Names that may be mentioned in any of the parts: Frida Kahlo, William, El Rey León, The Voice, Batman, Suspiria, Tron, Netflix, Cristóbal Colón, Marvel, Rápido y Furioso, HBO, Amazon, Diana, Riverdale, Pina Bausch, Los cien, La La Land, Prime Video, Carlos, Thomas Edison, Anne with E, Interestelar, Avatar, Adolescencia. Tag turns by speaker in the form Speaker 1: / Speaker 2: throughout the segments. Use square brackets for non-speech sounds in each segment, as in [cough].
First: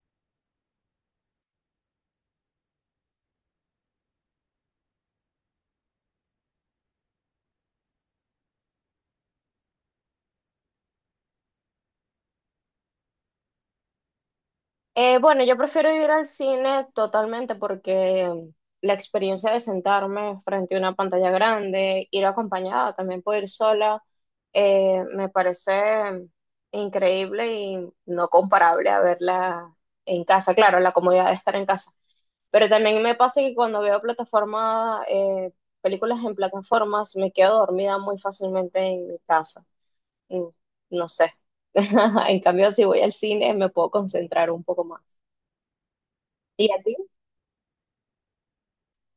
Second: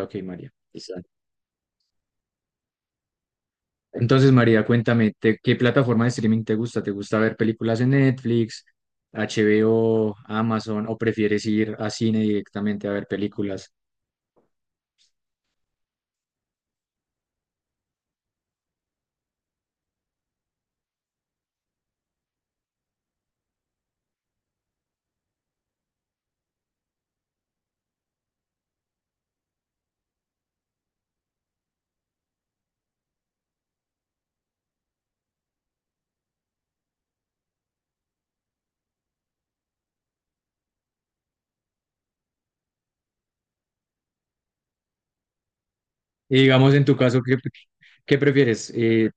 Speaker 1: Ok, María. Listo. Entonces, María, cuéntame, ¿qué plataforma de streaming te gusta? ¿Te gusta ver películas en Netflix, HBO, Amazon o prefieres ir a cine directamente a ver películas?
Speaker 2: Bueno, yo prefiero ir al cine totalmente porque la experiencia de sentarme frente a una pantalla grande, ir acompañada, también puedo ir sola, me parece increíble y no comparable a verla en casa. Claro, la comodidad de estar en casa. Pero también me pasa que cuando veo plataforma, películas en plataformas, me quedo dormida muy fácilmente en mi casa. Mm, no sé. [laughs] En cambio, si voy al cine, me puedo concentrar un poco más.
Speaker 1: Y
Speaker 2: ¿Y
Speaker 1: digamos,
Speaker 2: a
Speaker 1: en
Speaker 2: ti?
Speaker 1: tu caso, qué prefieres? Eh,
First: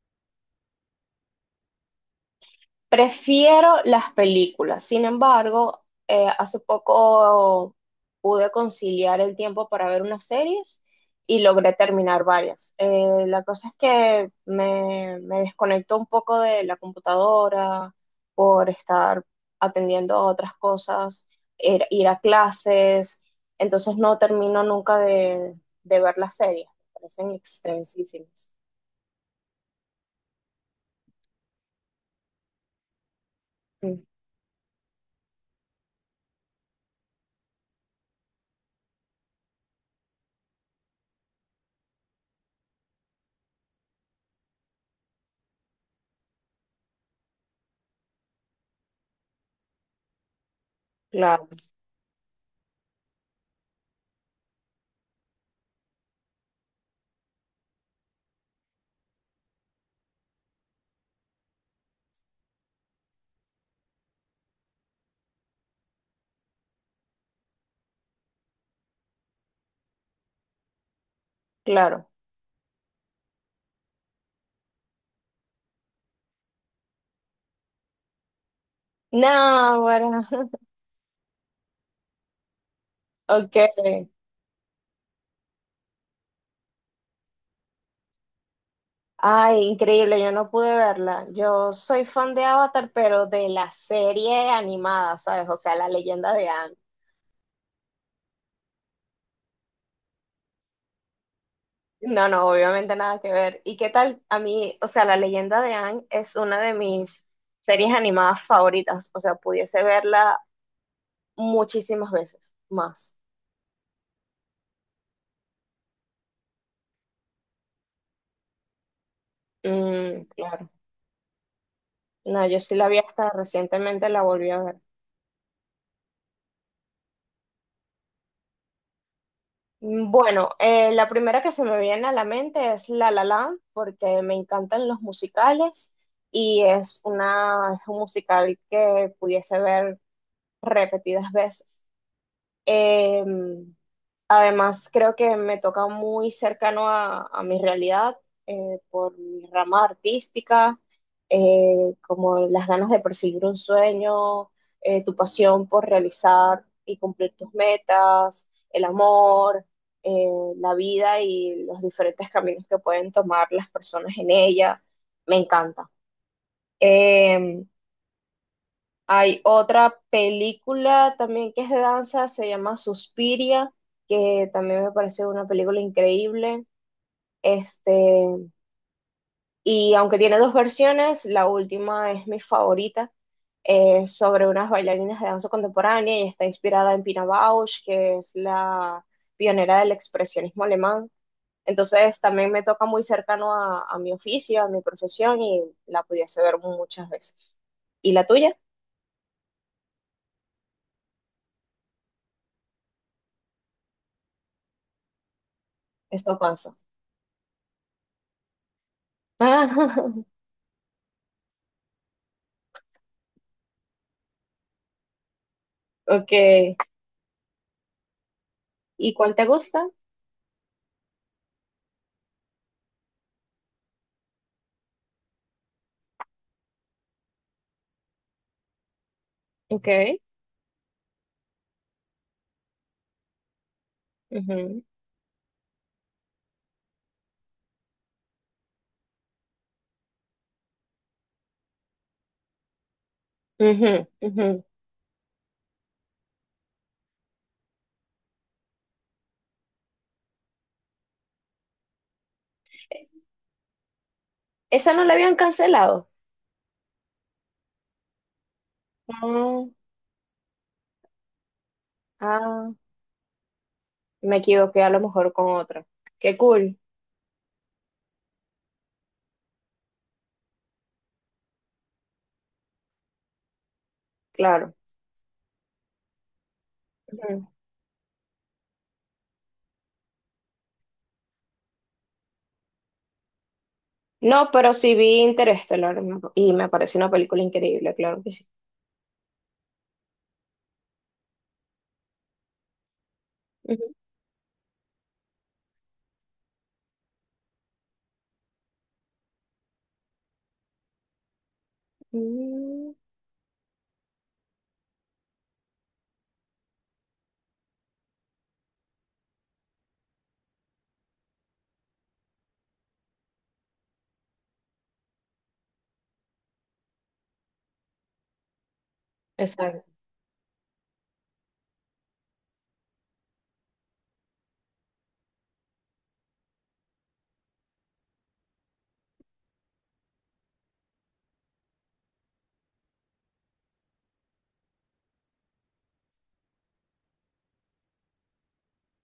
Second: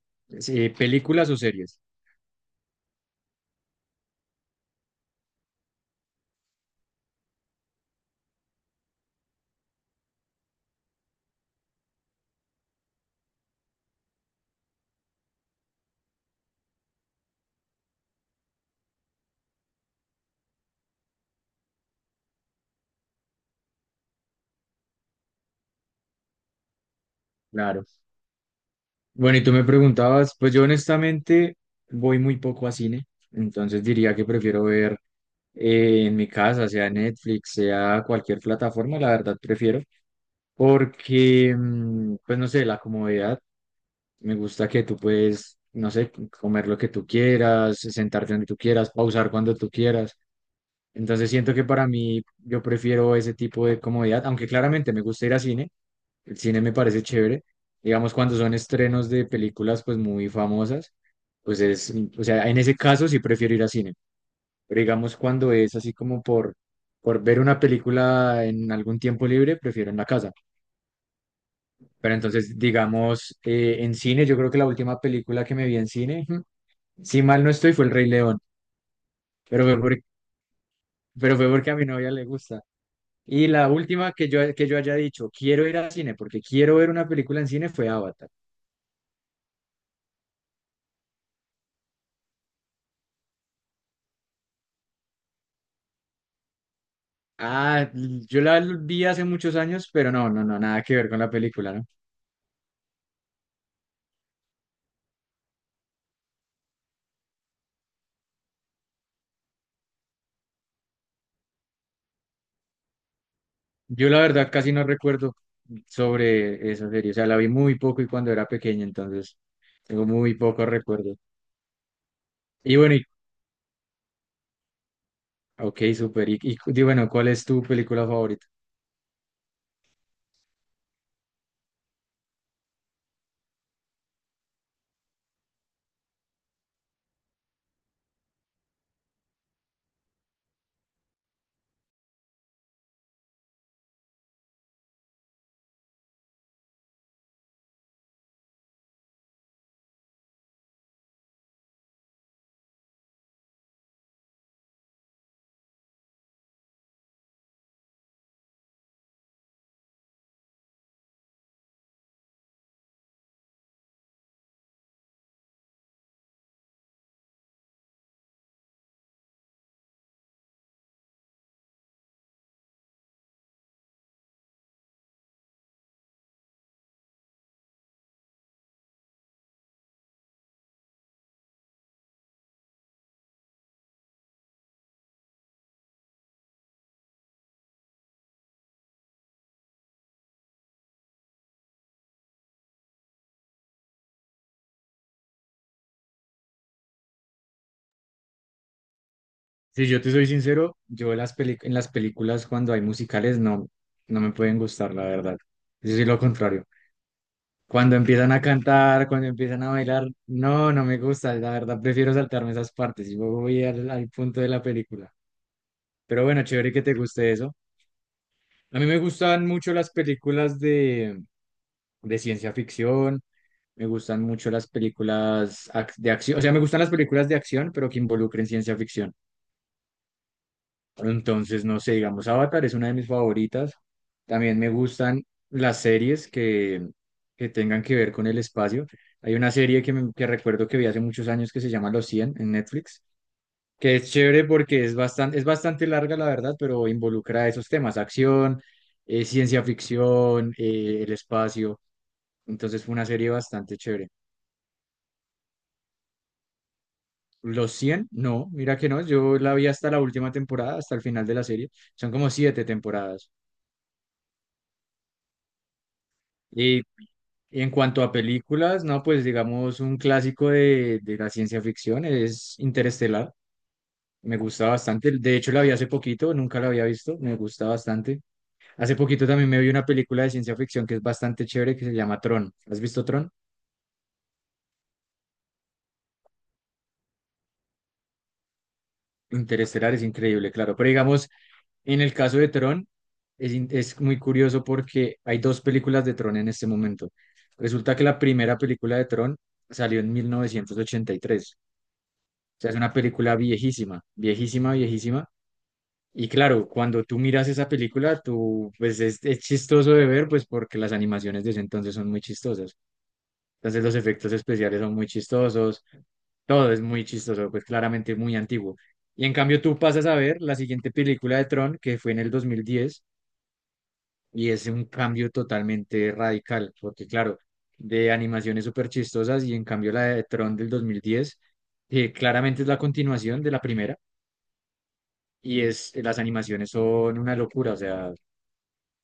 Speaker 1: eh, ¿Películas o series?
Speaker 2: Prefiero las películas. Sin embargo, hace poco pude conciliar el tiempo para ver unas series y logré terminar varias. La cosa es que me desconecto un poco de la computadora por estar atendiendo a otras cosas, ir a clases. Entonces no termino nunca de ver las series. Me parecen
Speaker 1: Claro.
Speaker 2: extensísimas.
Speaker 1: Bueno, y tú me preguntabas, pues yo honestamente voy muy poco a cine, entonces
Speaker 2: Mm,
Speaker 1: diría que prefiero ver en mi casa, sea Netflix, sea cualquier plataforma, la verdad prefiero. Porque, pues no sé, la comodidad, me gusta que tú puedes, no sé, comer lo que tú quieras, sentarte donde tú quieras, pausar cuando tú quieras. Entonces
Speaker 2: claro,
Speaker 1: siento que para mí yo prefiero ese tipo de comodidad, aunque claramente me gusta ir a cine, el cine me parece chévere. Digamos, cuando son estrenos de películas pues muy famosas, pues es, o sea, en ese caso sí prefiero ir a cine. Pero digamos, cuando es así como por ver una película en algún tiempo libre, prefiero en la casa.
Speaker 2: claro.
Speaker 1: Pero entonces, digamos, en cine, yo creo que la última película que me vi en cine, [laughs] ujú, si mal no estoy, fue El Rey León, pero
Speaker 2: No,
Speaker 1: fue por-
Speaker 2: bueno. [laughs]
Speaker 1: pero fue porque a mi novia le gusta. Y
Speaker 2: Ok.
Speaker 1: la última que yo haya dicho, quiero ir al cine porque quiero ver una película en cine, fue Avatar.
Speaker 2: Ay, increíble, yo no pude verla. Yo soy fan de Avatar, pero de la serie animada, ¿sabes? O sea, la leyenda de Aang.
Speaker 1: Ah, yo la vi hace muchos años, pero no, no, no, nada que ver con la película, ¿no?
Speaker 2: No, no, obviamente nada que ver. ¿Y qué tal? A mí, o sea, la leyenda de Aang es una de mis series animadas favoritas. O sea, pudiese verla muchísimas veces más.
Speaker 1: Yo la verdad casi no recuerdo sobre esa serie, o sea, la vi muy poco y cuando era pequeña, entonces tengo
Speaker 2: Mm,
Speaker 1: muy pocos
Speaker 2: claro.
Speaker 1: recuerdos.
Speaker 2: No, yo sí
Speaker 1: Y
Speaker 2: la
Speaker 1: bueno,
Speaker 2: vi
Speaker 1: ¿y
Speaker 2: hasta recientemente, la volví a ver.
Speaker 1: Ok, súper. Bueno, ¿cuál es tu película favorita?
Speaker 2: Mm, bueno, la primera que se me viene a la mente es La La Land, porque me encantan los musicales y es un musical que pudiese ver repetidas veces. Em, Además, creo que me toca muy cercano a mi realidad, por mi rama artística, como las ganas de perseguir un sueño, tu pasión por realizar y cumplir tus metas, el amor, eh, la vida y los diferentes caminos que pueden tomar las personas en ella. Me encanta. Em, Hay otra película también que es de danza, se llama Suspiria, que también me parece una película increíble. Este, y aunque tiene dos versiones, la última es mi favorita, sobre unas bailarinas de danza contemporánea y está inspirada en Pina Bausch, que es la pionera del expresionismo alemán. Entonces también me toca muy cercano a mi oficio, a mi profesión y la pudiese ver muchas veces. ¿Y la tuya?
Speaker 1: Si yo te soy sincero, en las películas cuando hay musicales no, no me pueden gustar, la verdad. Yo soy lo
Speaker 2: Esto
Speaker 1: contrario.
Speaker 2: pasa.
Speaker 1: Cuando empiezan a cantar, cuando empiezan a bailar,
Speaker 2: [laughs]
Speaker 1: no, no me gusta. La verdad, prefiero saltarme esas partes y voy al punto de la película. Pero
Speaker 2: Ok.
Speaker 1: bueno, chévere que te guste eso. A mí me
Speaker 2: ¿Y cuál te
Speaker 1: gustan mucho
Speaker 2: gusta?
Speaker 1: las de ciencia ficción. Me gustan mucho de acción, o sea, me gustan las películas de acción, pero que involucren ciencia ficción.
Speaker 2: Ok.
Speaker 1: Entonces, no sé, digamos, Avatar es una de mis favoritas. También me
Speaker 2: Ujú,
Speaker 1: gustan las series que, que tengan que ver con el espacio. Hay una serie que recuerdo que vi hace muchos años que se llama Los Cien en Netflix, que
Speaker 2: ujú,
Speaker 1: es chévere
Speaker 2: ujú.
Speaker 1: porque es es bastante larga, la verdad, pero involucra esos temas, acción, ciencia ficción, el espacio. Entonces fue una serie bastante chévere.
Speaker 2: Esa no la habían cancelado.
Speaker 1: Los Cien no, mira que no, yo la
Speaker 2: Ah,
Speaker 1: vi hasta la última temporada, hasta el final de la serie. Son como siete
Speaker 2: ah,
Speaker 1: temporadas.
Speaker 2: me equivoqué a lo mejor con otra. Qué cool,
Speaker 1: Y Y en cuanto a películas, no, pues digamos un clásico de la ciencia ficción es Interestelar. Me gusta
Speaker 2: claro.
Speaker 1: bastante. De hecho, la vi hace poquito, nunca la había visto. Me
Speaker 2: Ujú.
Speaker 1: gusta bastante. Hace poquito también me vi una película de ciencia ficción que es bastante chévere que se llama Tron. ¿Has visto Tron?
Speaker 2: No, pero sí vi Interestelar y me pareció una película increíble, claro que sí.
Speaker 1: Interestelar es increíble, claro. Pero digamos, en el caso de Tron, es muy curioso porque hay dos películas de Tron en este momento. Resulta que la primera película de Tron salió en mil novecientos ochenta y tres. O sea, es una
Speaker 2: Ujú. Mm,
Speaker 1: película viejísima, viejísima, viejísima. Y claro, cuando tú miras esa película, tú, pues es chistoso de ver, pues porque las animaciones de ese entonces son muy chistosas. Entonces los efectos especiales son muy chistosos, todo es muy chistoso, pues claramente muy antiguo. Y en cambio tú
Speaker 2: exacto.
Speaker 1: pasas a ver la siguiente película de Tron, que fue en el 2010 y es un cambio totalmente radical, porque claro, de animaciones súper chistosas y en cambio la de Tron del 2010, que claramente es la continuación de la primera y es, las animaciones son una locura, o sea,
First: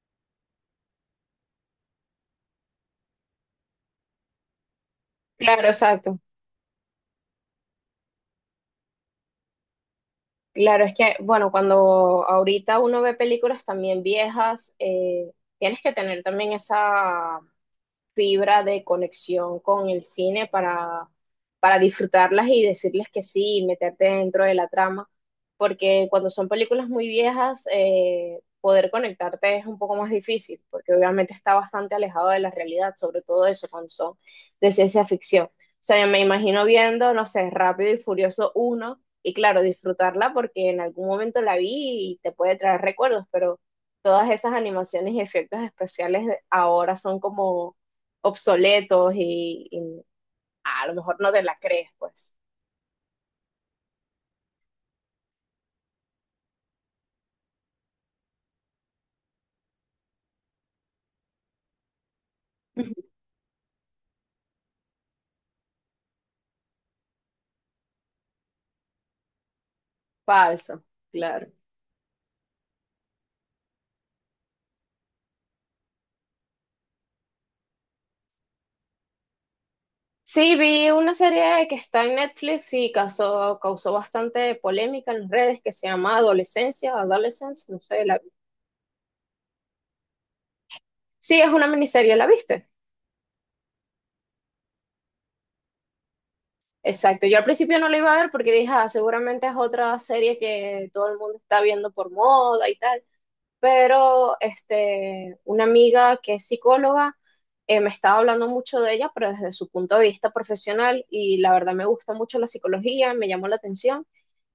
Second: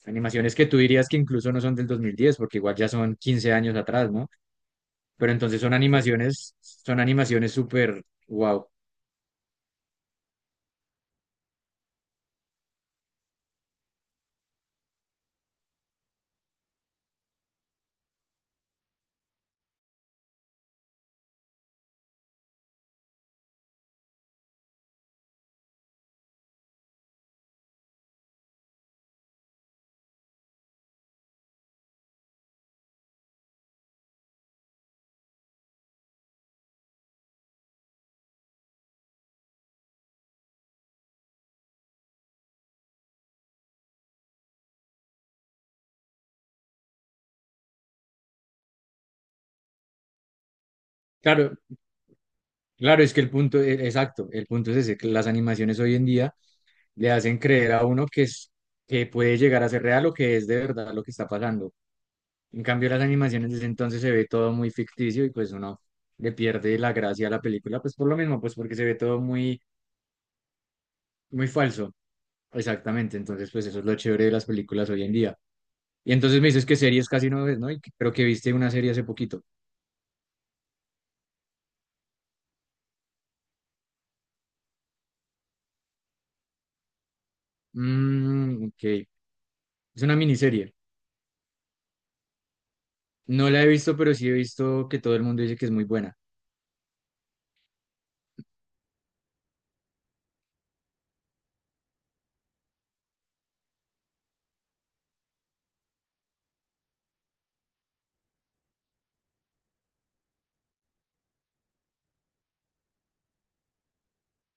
Speaker 1: animaciones que tú dirías que incluso no son del 2010 porque igual ya son 15 años atrás, ¿no? Pero entonces
Speaker 2: Claro, exacto.
Speaker 1: son animaciones súper wow.
Speaker 2: Claro, es que, bueno, cuando ahorita uno ve películas también viejas, tienes que tener también esa fibra de conexión con el cine para disfrutarlas y decirles que sí y meterte dentro de la trama, porque cuando son películas muy viejas, poder conectarte es un poco más difícil, porque obviamente está bastante alejado de la realidad, sobre todo eso cuando son de ciencia ficción. O sea, yo me imagino viendo, no sé, Rápido y Furioso uno y claro, disfrutarla porque en algún momento la vi y te puede traer recuerdos, pero todas esas animaciones y efectos especiales ahora son como obsoletos y a lo mejor no te
Speaker 1: Claro,
Speaker 2: la crees, pues.
Speaker 1: claro, es que el punto, exacto, el punto es ese, que las animaciones hoy en día le hacen creer a uno que es, que puede llegar a ser real o que es de verdad lo que está pasando. En cambio, las
Speaker 2: Ujú.
Speaker 1: animaciones desde entonces se ve todo muy ficticio y pues uno le pierde la gracia a la película, pues por lo mismo, pues porque se ve todo muy
Speaker 2: Falso,
Speaker 1: muy
Speaker 2: claro.
Speaker 1: falso. Exactamente, entonces pues eso es lo chévere de las películas hoy en día. Y entonces me dices que series casi no ves, ¿no? Pero que viste una serie hace poquito.
Speaker 2: Sí, vi una serie que está en Netflix y causó bastante polémica en las redes que se llama Adolescencia, Adolescence, no sé. La...
Speaker 1: Ok, es una miniserie.
Speaker 2: Sí, es una miniserie, ¿la viste?
Speaker 1: No la he visto, pero sí he visto que todo el mundo dice que es muy buena.
Speaker 2: Exacto. Yo al principio no la iba a ver porque dije, ah, seguramente es otra serie que todo el mundo está viendo por moda y tal. Pero este, una amiga que es psicóloga, me estaba hablando mucho de ella, pero desde su punto de vista profesional y la verdad me gusta mucho la psicología, me llamó la atención,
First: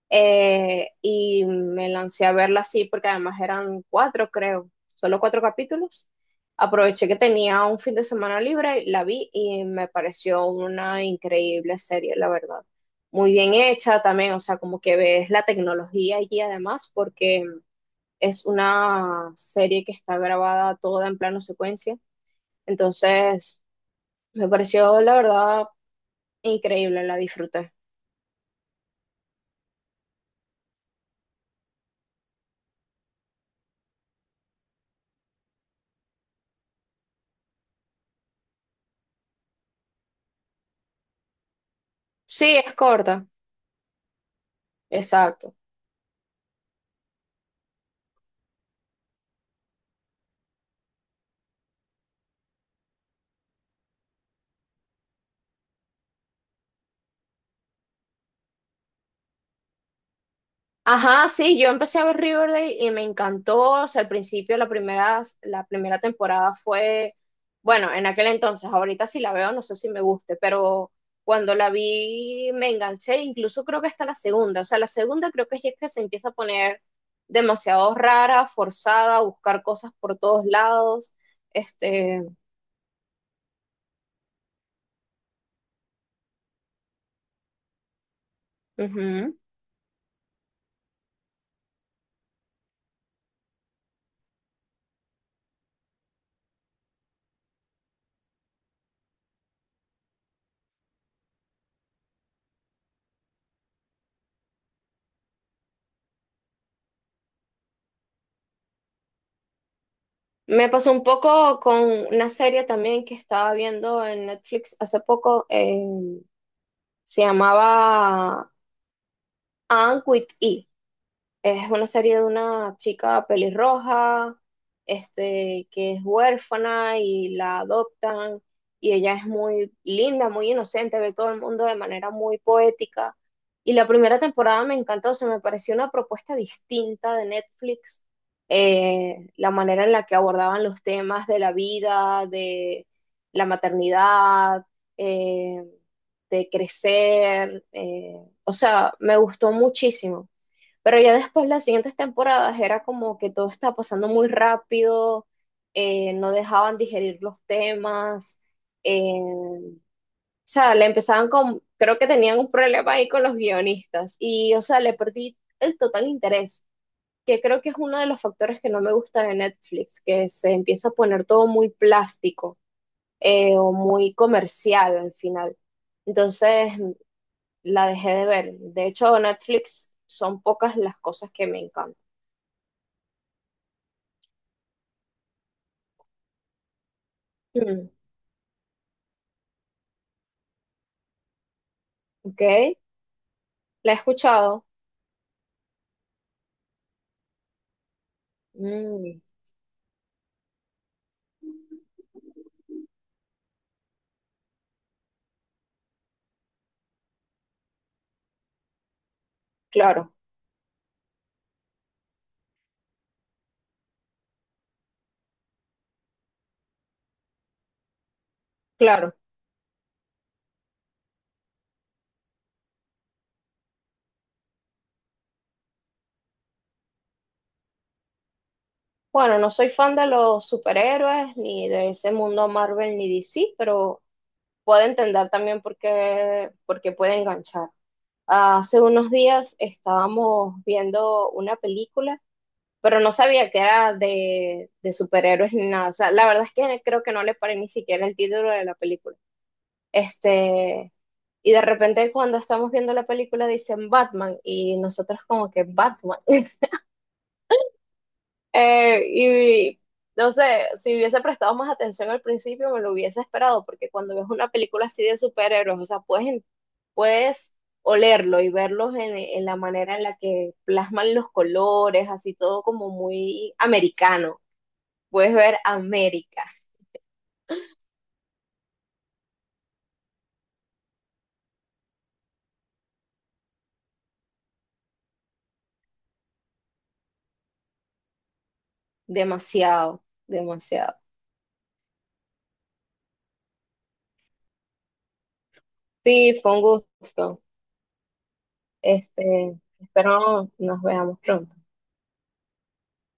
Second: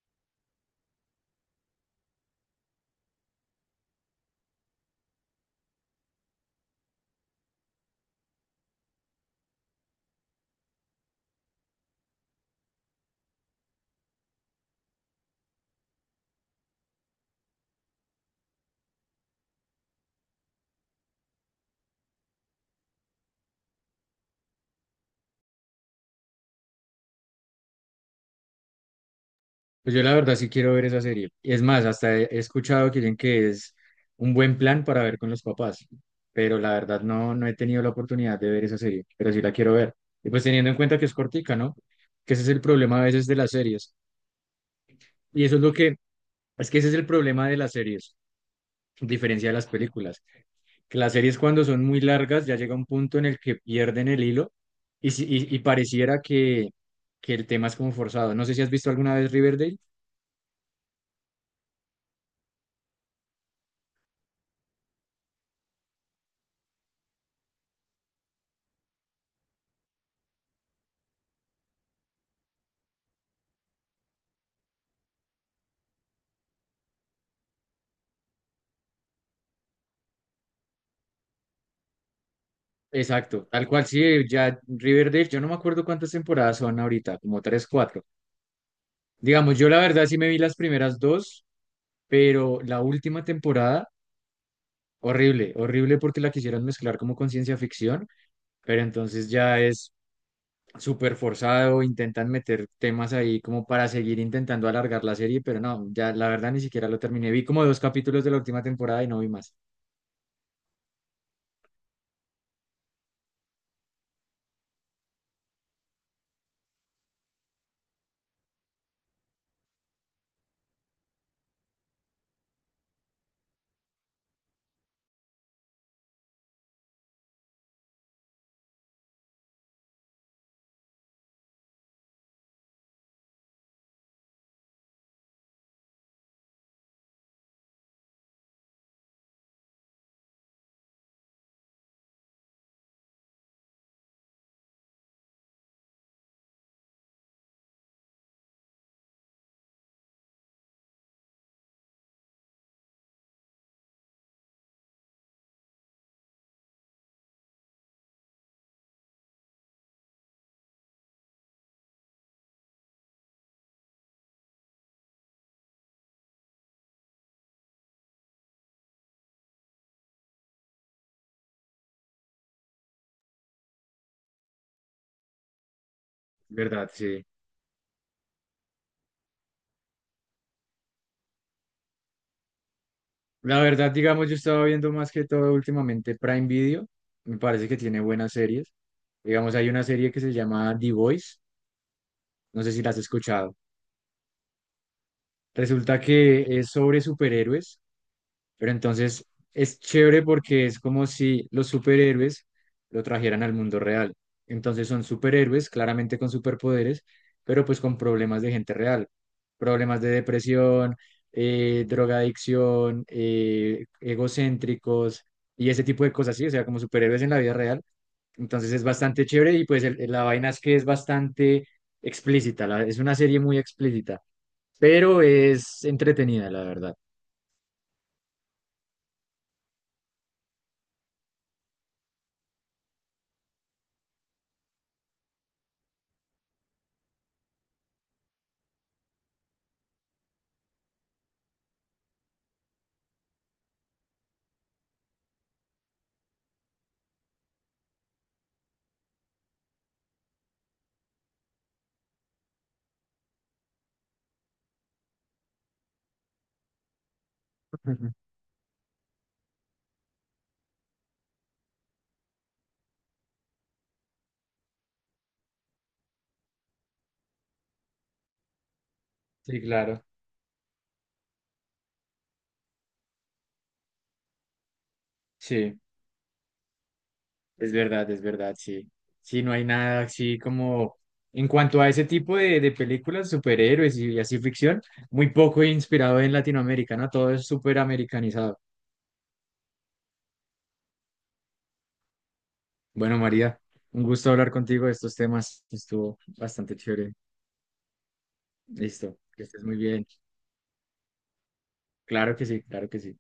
Speaker 2: y me lancé a verla así porque además eran cuatro, creo, solo cuatro capítulos. Aproveché que tenía un fin de semana libre, la vi y me pareció una increíble serie, la verdad. Muy bien hecha también, o sea, como que ves la tecnología allí además, porque es una serie que está grabada toda en plano secuencia. Entonces, me pareció la verdad increíble, la disfruté.
Speaker 1: Pues yo la verdad sí quiero ver esa serie. Y es más, hasta he escuchado que dicen que es un buen plan para ver con los papás, pero la verdad no, no he tenido la oportunidad de ver esa serie, pero sí la quiero ver. Y pues teniendo en cuenta que es cortica, ¿no? Que ese es
Speaker 2: Sí,
Speaker 1: el
Speaker 2: es
Speaker 1: problema a veces
Speaker 2: corta,
Speaker 1: de las series. Y eso
Speaker 2: exacto.
Speaker 1: es lo que, es que ese es el problema de las series diferencia de las películas. Que las series cuando son muy largas ya llega un punto en el que pierden el hilo y, si- y pareciera que el tema es como forzado. No sé si has visto alguna vez Riverdale.
Speaker 2: Ajá, sí, yo empecé a ver Riverdale y me encantó. O sea, al principio la primera temporada fue, bueno, en aquel entonces, ahorita si la veo no sé si me guste, pero cuando la vi me enganché, incluso creo que hasta la segunda. O sea, la segunda creo que es que se empieza a poner demasiado rara, forzada, a buscar cosas por todos lados. Este,
Speaker 1: Exacto, tal cual, sí, ya Riverdale, yo no me acuerdo cuántas temporadas son ahorita, como tres, cuatro.
Speaker 2: ujú.
Speaker 1: Digamos, yo la verdad sí me vi las primeras dos, pero la última temporada, horrible, horrible porque la quisieron mezclar como con ciencia ficción, pero entonces ya es súper forzado, intentan meter temas ahí como para seguir intentando alargar la serie, pero no, ya la verdad ni siquiera lo terminé. Vi como dos capítulos de la última temporada y no vi más.
Speaker 2: Me pasó un poco con una serie también que estaba viendo en Netflix hace poco. Se llamaba Anne with E. Es una serie de una chica pelirroja, este, que es huérfana y la adoptan y ella es muy linda, muy inocente, ve todo el mundo de manera muy poética. Y la primera temporada me encantó, se me pareció una propuesta distinta de Netflix, la manera en la que abordaban los temas de la vida, de la maternidad, eh, de crecer, o sea, me gustó muchísimo. Pero ya después, las siguientes temporadas, era como que todo estaba pasando muy rápido, no dejaban digerir los temas, o sea, le empezaban con, creo que tenían un problema ahí con los guionistas y, o sea, le perdí el total interés, que creo que es uno de los factores que no me gusta de Netflix, que se empieza a poner todo muy plástico, o muy comercial al final. Entonces,
Speaker 1: ¿Verdad? Sí.
Speaker 2: la dejé de ver. De hecho, Netflix son pocas las cosas que me encantan.
Speaker 1: La verdad, digamos, yo estaba viendo más que todo últimamente Prime Video. Me parece que
Speaker 2: Mm.
Speaker 1: tiene buenas series. Digamos, hay una serie que se llama The Voice.
Speaker 2: Ok,
Speaker 1: No sé si la has escuchado.
Speaker 2: la he escuchado.
Speaker 1: Resulta que es sobre superhéroes. Pero
Speaker 2: Mm,
Speaker 1: entonces es chévere porque es como si los superhéroes lo trajeran al mundo real. Entonces son superhéroes, claramente con superpoderes, pero pues con problemas de gente real, problemas de
Speaker 2: claro,
Speaker 1: depresión, drogadicción, egocéntricos y ese tipo de cosas, sí, o sea, como superhéroes en la vida real. Entonces es
Speaker 2: claro.
Speaker 1: bastante chévere y pues la vaina es que es bastante explícita, es una serie muy explícita, pero es entretenida, la verdad.
Speaker 2: Bueno, no soy fan de los superhéroes ni de ese mundo Marvel ni DC, pero puedo entender también por qué puede enganchar. Hace unos días estábamos viendo una película, pero no sabía que era de superhéroes ni nada. O sea, la verdad es que creo que no le paré ni siquiera el título de la película. Este, y de repente cuando estamos viendo la película dicen Batman y nosotros como que Batman.
Speaker 1: [laughs]
Speaker 2: Y no sé, si hubiese prestado más atención al principio, me lo hubiese esperado, porque cuando ves una película así de superhéroes, o sea, puedes olerlo y verlos en la
Speaker 1: Sí,
Speaker 2: manera
Speaker 1: claro.
Speaker 2: en la que plasman los colores, así todo como muy americano. Puedes ver
Speaker 1: Sí.
Speaker 2: América,
Speaker 1: Es verdad, sí. Sí, no hay nada así como en cuanto a ese tipo de películas, superhéroes y, así ficción, muy poco inspirado en Latinoamérica, ¿no? Todo es súper americanizado.
Speaker 2: demasiado, demasiado.
Speaker 1: Bueno, María, un gusto hablar contigo de estos temas. Estuvo
Speaker 2: Sí, fue un
Speaker 1: bastante chévere.
Speaker 2: gusto.
Speaker 1: Listo, que
Speaker 2: Este,
Speaker 1: estés muy bien.
Speaker 2: espero nos veamos pronto.
Speaker 1: Claro que sí, claro que sí.